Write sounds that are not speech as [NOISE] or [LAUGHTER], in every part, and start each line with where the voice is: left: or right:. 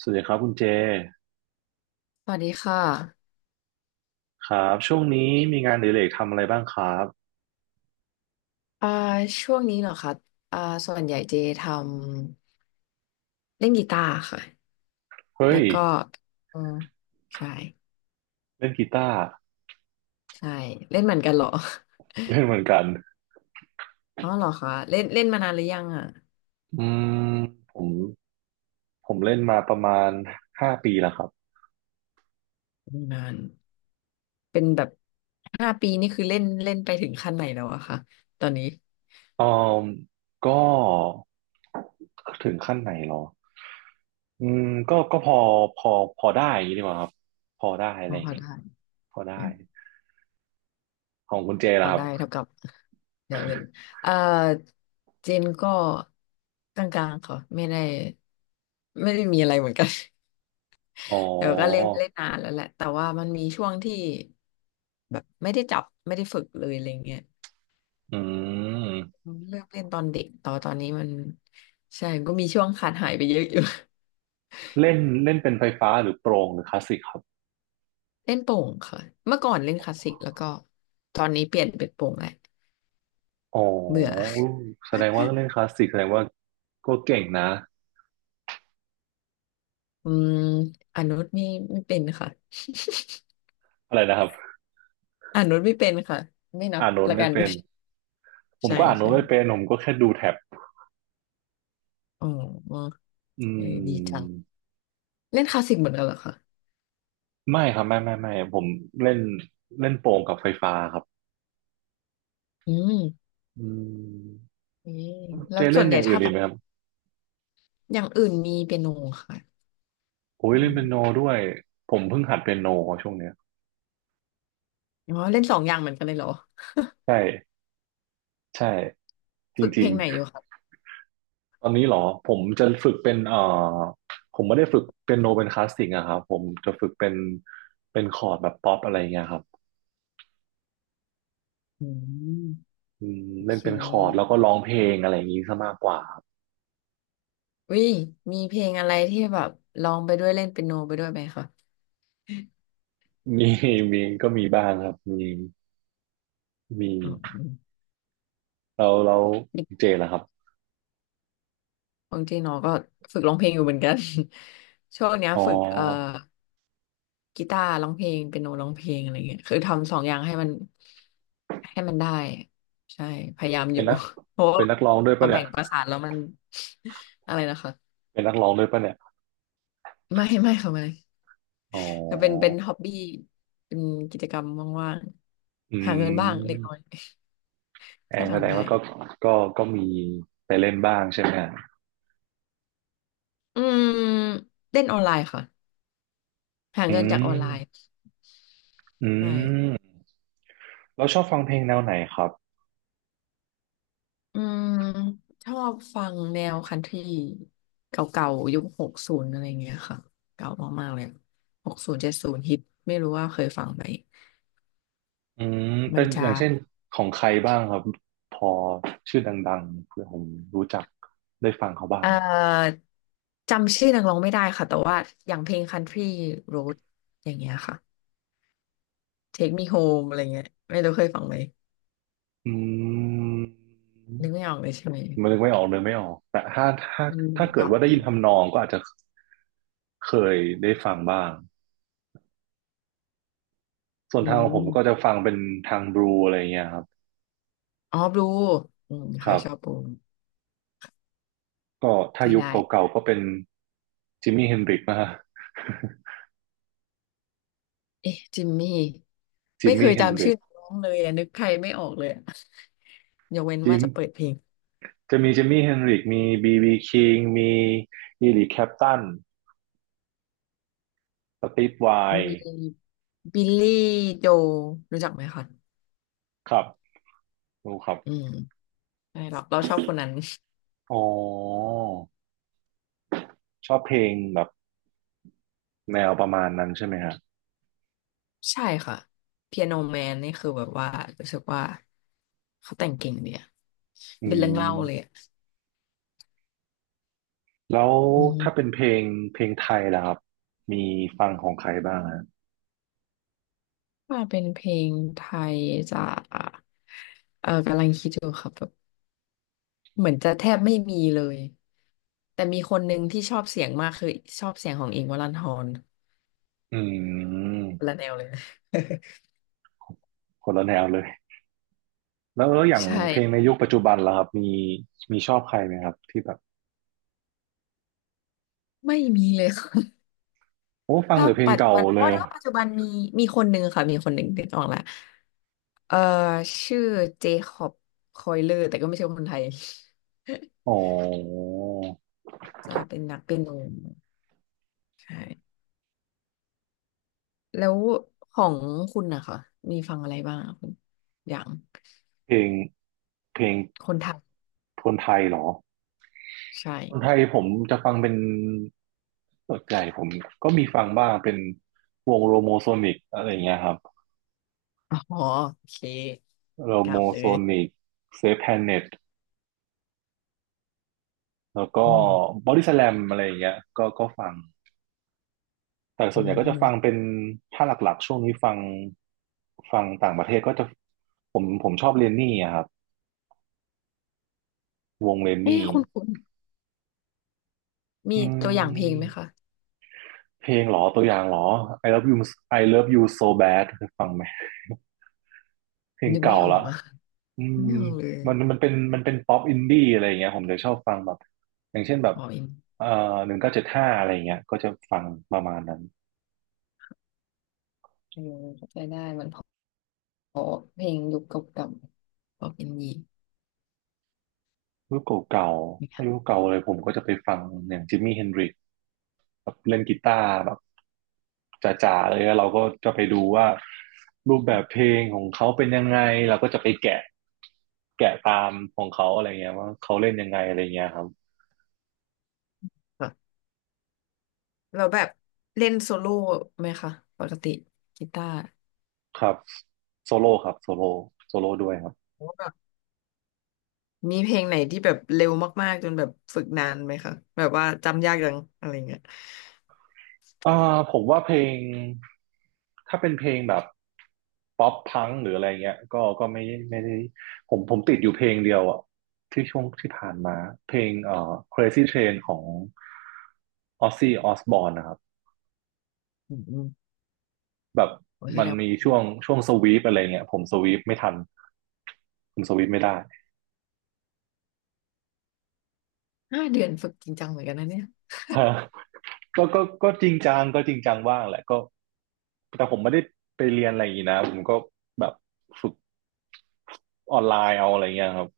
right: สวัสดีครับคุณเจ
left: สวัสดีค่ะ
right: ครับช่วงนี้มีงานอดิเรกทำอะไรบ้างครับ
left: อ่าช่วงนี้เหรอคะอ่าส่วนใหญ่เจทำเล่นกีตาร์ค่ะ
right: เฮ้
left: แล้
right: ย
left: วก็อืมใช่
right: เล่นกีตาร์
left: ใช่เล่นเหมือนกันเหรอ
right: เล่นเหมือนกัน
left: อ๋อเหรอคะเล่นเล่นมานานหรือยังอ่ะ
right: อืมผมผมเล่นมาประมาณ5 ปีแล้วครับ
left: นานเป็นแบบ5 ปีนี่คือเล่นเล่นไปถึงขั้นไหนแล้วอะคะตอนนี้
right: อืมก็ถึงขั้นไหนหรออืมก็พอพอได้อย่างนี้ดีกว่าครับพอได้อะ
left: อ๋
right: ไร
left: อ
right: อ
left: พ
right: ย่าง
left: อ
right: เงี้ย
left: ได้
right: พอได้ของคุณเจ
left: พ
right: ล่ะ
left: อ
right: ครับ
left: ได้เท่ากับเดี๋ยวเล่นเอ่อเจนก็กลางๆค่ะไม่ได้มีอะไรเหมือนกัน
right: อ๋อ
left: เดี๋ยวก็เล่นเล่นนานแล้วแหละแต่ว่ามันมีช่วงที่แบบไม่ได้จับไม่ได้ฝึกเลยอะไรเงี้ย
right: อืม
left: เลือกเล่นตอนเด็กต่อตอนนี้มันใช่ก็มีช่วงขาดหายไปเยอะอยู่ [LAUGHS]
right: เล่นเล่นเป็นไฟฟ้าหรือโปร่งหรือคลาสสิกครับ
left: เล่นโป่งค่ะเมื่อก่อนเล่นคลาสสิกแล้วก็ตอนนี้เปลี่ยนเป็นโป่งแหละ
right: อ๋อ
left: เบื่อ
right: แสดงว่าเล่นคลาสสิกแสดงว่าก็เก่งนะ
left: [LAUGHS] อืมอนุนไม่เป็นค่ะ
right: อะไรนะครับ
left: อนุนไม่เป็นค่ะไม่นับ
right: อ่านโน้ต
left: ละ
right: ไม่
left: กัน
right: เป็นผ
left: [LAUGHS]
right: ม
left: ใช่
right: ก็อ่านโน้ต
left: ใช่
right: ไม่เป็นผมก็แค่ดูแท็บ
left: อ๋อ
right: อื
left: เออดีจัง
right: ม
left: เล่นคลาสสิกเหมือนกันเหรอคะ
right: ไม่ครับไม่ไม่ไม่ผมเล่นเล่นโป่งกับไฟฟ้าครับ
left: อืม
right: อืม
left: อืมแล้
right: เจ
left: วส่
right: เล่
left: ว
right: น
left: นให
right: อ
left: ญ่
right: ย่างอื่
left: ถ้า
right: นดี
left: แบ
right: ไห
left: บ
right: มครับ
left: อย่างอื่นมีเปียโนค่ะ
right: โอ้
left: เ
right: ยเล่นเปียโน
left: ปี
right: ด้วยผมเพิ่งหัดเปียโนช่วงเนี้ย
left: อ๋อเล่นสองอย่างเหมือนกันเลยเหรอ
right: ใช่ใช่จ
left: ฝึกเพ
right: ริ
left: ล
right: ง
left: งไหนอยู่ครับ
right: ๆตอนนี้เหรอผมจะฝึกเป็นผมไม่ได้ฝึกเปียโนเป็นคลาสสิกอะครับผมจะฝึกเป็นคอร์ดแบบป๊อปอะไรเงี้ยครับ
left: อืม
right: อืม
left: โอ
right: เล่
left: เค
right: นเป็นคอร์ดแล้วก็ร้องเพลงอะไรอย่างนี้ซะมากกว่าครับ
left: วิมีเพลงอะไรที่แบบร้องไปด้วยเล่นเปียโนไปด้วยไหมคะ
right: มีก็มีบ้างครับมี
left: อ๋อ
right: เราเจนนะครับ
left: ของเจริงเนอก็ฝึกร้องเพลงอยู่เหมือนกัน [LAUGHS] ช่วงเนี้ย
right: อ๋
left: ฝึก
right: อ
left: กีตาร์ร้องเพลงเปียโนร้องเพลงอะไรเงี้ยคือทำสองอย่างให้มันให้มันได้ใช่พยายามอ
right: เป็น
left: ยู่
right: นัก
left: [LAUGHS] เพราะ
right: เป็
left: ว่า
right: นนักร้องด้วย
left: พอ
right: ปะเนี่
left: แบ่
right: ย
left: งประสานแล้วมัน [LAUGHS] อะไรนะคะ
right: เป็นนักร้องด้วยปะเนี่ย
left: ไม่ไม่ค่ะไม่
right: อ๋
left: ก็เป็น
right: อ
left: ฮ็อบบี้เป็นกิจกรรมว่าง
right: อื
left: ๆหาเงินบ้างเล็กน้อย
right: ม
left: [LAUGHS]
right: แอ
left: ถ้า
right: งแสด
left: ทำ
right: ง
left: ได้
right: ว่าก็ก็มีไปเล่นบ้างใช่ไหมฮะ
left: อืมเล่นออนไลน์ค่ะหา
right: อื
left: เงินจากออนไลน์
right: มอื
left: ใช่
right: มเราชอบฟังเพลงแนวไหนครับ
left: อืมชอบฟังแนวคันทรีเก่าๆยุคหกศูนย์อะไรเงี้ยค่ะเก่ามากๆเลย60 70ฮิตไม่รู้ว่าเคยฟังไหม
right: อืม
left: มั
right: เป็
left: น
right: นอ
left: จะ
right: ย่างเช่นของใครบ้างครับพอชื่อดังๆเพื่อผมรู้จักได้ฟังเขาบ้า
left: เอ่
right: ง
left: อจำชื่อนักร้องไม่ได้ค่ะแต่ว่าอย่างเพลง Country Road อย่างเงี้ยค่ะ Take Me Home อะไรเงี้ยไม่รู้เคยฟังไหม
right: อืม
left: นึกไม่ออกเลยใช่ไหม
right: มันนึกไม่ออกเลยไม่ออกแต่
left: มัน
right: ถ้าเกิด
left: เก่า
right: ว่าได้ยิ
left: มา
right: น
left: ก
right: ทำนองก็อาจจะเคยได้ฟังบ้างส่วน
left: อื
right: ทางของผมก็จะ
left: ม
right: ฟังเป็นทางบลูอะไรเงี้ยครับ
left: อ๋อบลูอืมเค
right: ครั
left: ยชอบ
right: บ
left: บลู
right: ก็ถ้า
left: ใช่
right: ยุค
left: ได้
right: เก่าๆก็เป็นจิมมี่เฮนริกนะฮะ
left: เอ๊ะจิมมี่
right: [LAUGHS] จิ
left: ไม่
right: ม
left: เค
right: มี่
left: ย
right: เฮน
left: จำ
right: ริ
left: ชื่
right: ก
left: อน้องเลยอะนึกใครไม่ออกเลยอะ [LAUGHS] ยกเว้น
right: จิ
left: ว่า
right: ม
left: จะเปิดเพลง
right: จะมีจิมมี่เฮนริกมีบีบีคิงมีอีริคแคปตันสตีฟไว
left: มี
right: น์
left: บิลลี่โจรู้จักไหมคะ
right: ครับรู้ครับ
left: อืมใช่เราชอบคนนั้น
right: อ๋อชอบเพลงแบบแนวประมาณนั้นใช่ไหมฮะ
left: ใช่ค่ะเปียโนแมนนี่คือแบบว่ารู้สึกว่าเขาแต่งเก่งดีอะ
right: อื
left: เป็นเรื่องเล่าเลย
right: ม
left: อะ
right: แล้ว
left: อื
right: ถ้า
left: ม
right: เป็นเพลงไทยล่ะครับมีฟังของใครบ้างฮะ
left: ว่าเป็นเพลงไทยจะเออกำลังคิดอยู่ครับแบบเหมือนจะแทบไม่มีเลยแต่มีคนหนึ่งที่ชอบเสียงมากคือชอบเสียงของอิงค์วรันธร
right: อืม
left: คนละแนวเลยนะ
right: คนละแนวเลยแล้วอย่า
left: [LAUGHS]
right: ง
left: ใ
right: เพลง
left: ช่
right: ในยุคปัจจุบันล่ะครับมีชอบใครไหมครับที่แบบ
left: ไม่มีเลย [LAUGHS] ค่ะ
right: โอ้ฟัง
left: ถ้า
right: แต่เพลง
left: ปัจจุ
right: เก่า
left: บัน
right: เล
left: โอ้
right: ย
left: ถ้าปัจจุบันมีคนหนึ่งค่ะมีคนหนึ่งนึกออกละเออชื่อเจคอบคอยเลอร์แต่ก็ไม่ใช่คนไทย [LAUGHS]
right: อ๋อ
left: จะเป็นนักเปียโนใช่แล้วของคุณนะคะมีฟังอะไรบ้างอะคุณอย่าง
right: เพลงเพลง
left: คนไทย
right: คนไทยเหรอ
left: ใช
right: คนไท
left: ่
right: ยผมจะฟังเป็นส่วนใหญ่ผมก็มีฟังบ้างเป็นวงโรโมโซนิกอะไรอย่างเงี้ยครับ
left: อ๋อโอเค
right: โร
left: ก
right: โม
left: ล่าวเล
right: โซ
left: ย
right: นิกเซฟแพนเน็ต แล้วก็
left: อืม
right: บอดี้สแลมอะไรอย่างเงี้ยก็ฟังแต่
left: อื
right: ส่วนใหญ่ก็จะฟัง
left: ม
right: เป็นถ้าหลักๆช่วงนี้ฟังต่างประเทศก็จะผมชอบเรนนี่อะครับวงเรน
left: เอ๊ะ
right: นี่
left: คุณมี
right: อื
left: ตัวอย่างเพลงไห
right: ม
left: มคะ
right: เพลงเหรอตัวอย่างเหรอ I love you I love you so bad เคยฟังไหมเพลง
left: นึก
right: เก่า
left: ไม่ออ
right: ละ
left: กอะ
right: อืม
left: ไม่ออกเลย
right: มันเป็นเป็นป๊อปอินดี้อะไรอย่างเงี้ยผมจะชอบฟังแบบอย่างเช่นแบบ
left: อ๋ออิน
right: เอ่อ1975อะไรอย่างเงี้ยก็จะฟังประมาณนั้น
left: เออเข้าใจได้มันอเพลงยุคเก่าๆพอเป็นยี
right: ยุคเก่าๆถ้ายุ
left: ค่ะ
right: คเก่าเลยผมก็จะไปฟังอย่างจิมมี่เฮนดริกแบบเล่นกีตาร์แบบจ๋าๆเลยแล้วเราก็จะไปดูว่ารูปแบบเพลงของเขาเป็นยังไงเราก็จะไปแกะแกะตามของเขาอะไรเงี้ยว่าเขาเล่นยังไงอะไรเงี้ยครับ
left: เราแบบเล่นโซโล่ไหมคะปกติกีตาร์
right: ครับโซโล่ครับโซโล่โซโล่ด้วยครับ
left: ว่าแบบมีเพลงไหนที่แบบเร็วมากๆจนแบบฝึกนานไหมคะแบบว่าจำยากจังอะไรเงี้ย
right: อ่าผมว่าเพลงถ้าเป็นเพลงแบบป๊อปพังหรืออะไรเงี้ยก็ไม่ไม่ได้ผมติดอยู่เพลงเดียวอ่ะที่ช่วงที่ผ่านมาเพลงCrazy Train ของออ z ซี่ออสบอรนนะครับ
left: อืมอืม
right: แบบ
left: โอ้ยแส
right: มั
left: ด
right: น
left: ง
right: มีช่วงสวีปอะไรเงี้ยผมสวีปไม่ทันผมสวีปไม่ได้
left: 5 เดือนฝึกจริงจังเหมือนกันนะเนี่ย
right: [LAUGHS] ฮะก็จริงจังก็จริงจังบ้างแหละก็แต่ผมไม่ได้ไปเรียนอะไรอย่างนี้นะผมก็แบบฝึกออนไลน์เอาอะไรเงี้ยครับ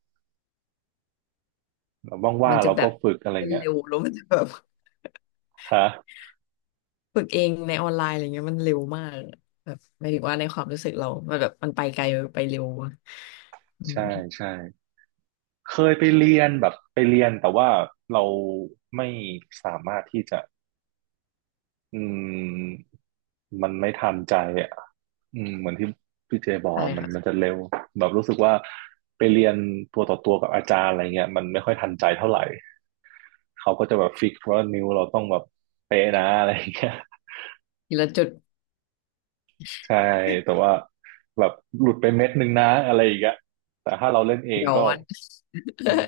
right: แล้วว่า
left: มั
right: ง
left: น
right: ๆ
left: จะ
right: เรา
left: แบ
right: ก็
left: บ
right: ฝึกอะไรเงี้ย
left: เร็วแล้วมันจะแบบ
right: ฮะ
left: ฝึกเองในออนไลน์อะไรเงี้ยมันเร็วมากอะแบบหมายถึงว่าในความรู้สึกเรา มันแบบมันไปไกลไปเร็วอะอื
right: ใช่
left: ม
right: ใช่เคยไปเรียนแบบไปเรียนแต่ว่าเราไม่สามารถที่จะอืมมันไม่ทันใจอ่ะอืมเหมือนที่พี่เจบอก
left: ใช่
right: มัน
left: ค่ะ
right: มันจะเร็วแบบรู้สึกว่าไปเรียนตัวต่อตัวกับอาจารย์อะไรเงี้ยมันไม่ค่อยทันใจเท่าไหร่เขาก็จะแบบฟิกว่านิ้วเราต้องแบบเป๊ะนะอะไรอย่างเงี้ย
left: ทีละจุด
right: [LAUGHS] ใช่แต่ว่าแบบหลุดไปเม็ดหนึ่งนะอะไรอย่างเงี้ยแต่ถ้าเราเล่นเอง
left: ย้อ
right: ก็
left: น
right: อืม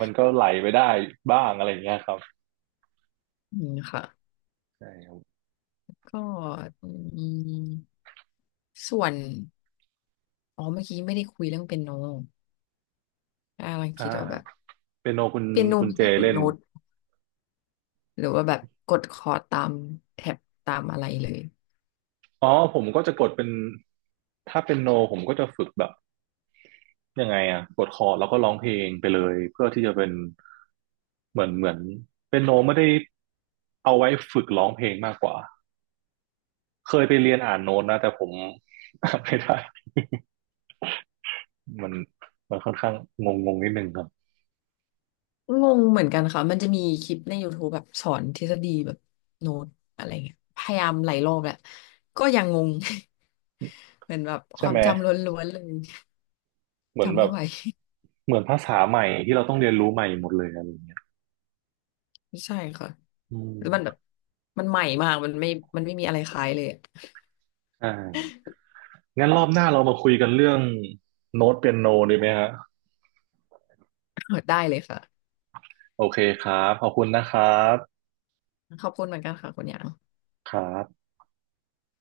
right: มันก็ไหลไปได้บ้างอะไรอย่างเงี้ยครับ
left: อืมค่ะ
right: ใช่ครับ
left: ก็อืมส่วนอ๋อเมื่อกี้ไม่ได้คุยเรื่องเปียโนอ่ากำลัง
right: อ่า
left: คิดว่าแบบ
right: เปียโนคุณ
left: เปียโน
right: คุณ
left: มัน
right: เจ
left: ได้ฝึก
right: เล่น
left: โน้ตหรือว่าแบบกดคอร์ดตามแท็บตามอะไรเลย
right: อ๋อผมก็จะกดเป็นถ้าเป็นโนผมก็จะฝึกแบบยังไงอะกดคอร์ดแล้วก็ร้องเพลงไปเลยเพื่อที่จะเป็นเหมือนเป็นโนไม่ได้เอาไว้ฝึกร้องเพลงมากกว่าเคยไปเรียนอ่านโน้ตนะแต่ผม [LAUGHS] ไม่ได้มันมันค่อนข้างงงงงนิดนึงครับ
left: งงเหมือนกันค่ะ มันจะมีคลิปใน YouTube แบบสอนทฤษฎีแบบโน้ตอะไรเงี้ยพยายามหลายรอบแหละก็ยังงง [LAUGHS] เหมือนแบบค
right: ใช่
left: วา
right: ไห
left: ม
right: ม
left: จำล้วนๆเลย
right: เหมือน
left: จำ
right: แบ
left: ไม่
right: บ
left: ไหว
right: เหมือนภาษาใหม่ที่เราต้องเรียนรู้ใหม่หมดเลยอะไรอย่างเงี้ย
left: [LAUGHS] ใช่ค่ะ
right: อื
left: แล้วมันแบบ
right: ม
left: มันใหม่มาก มันไม่มันไม่มีอะไรคล้ายเลยอะ
right: ใช่งั้นรอบหน้าเรามาคุยกันเรื่องโน้ตเปียโนดีไหมฮะ
left: [LAUGHS] ได้เลยค่ะ
right: โอเคครับขอบคุณนะครับ
left: ขอบคุณเหมือนกันค่ะคุณหยาง
right: ครับ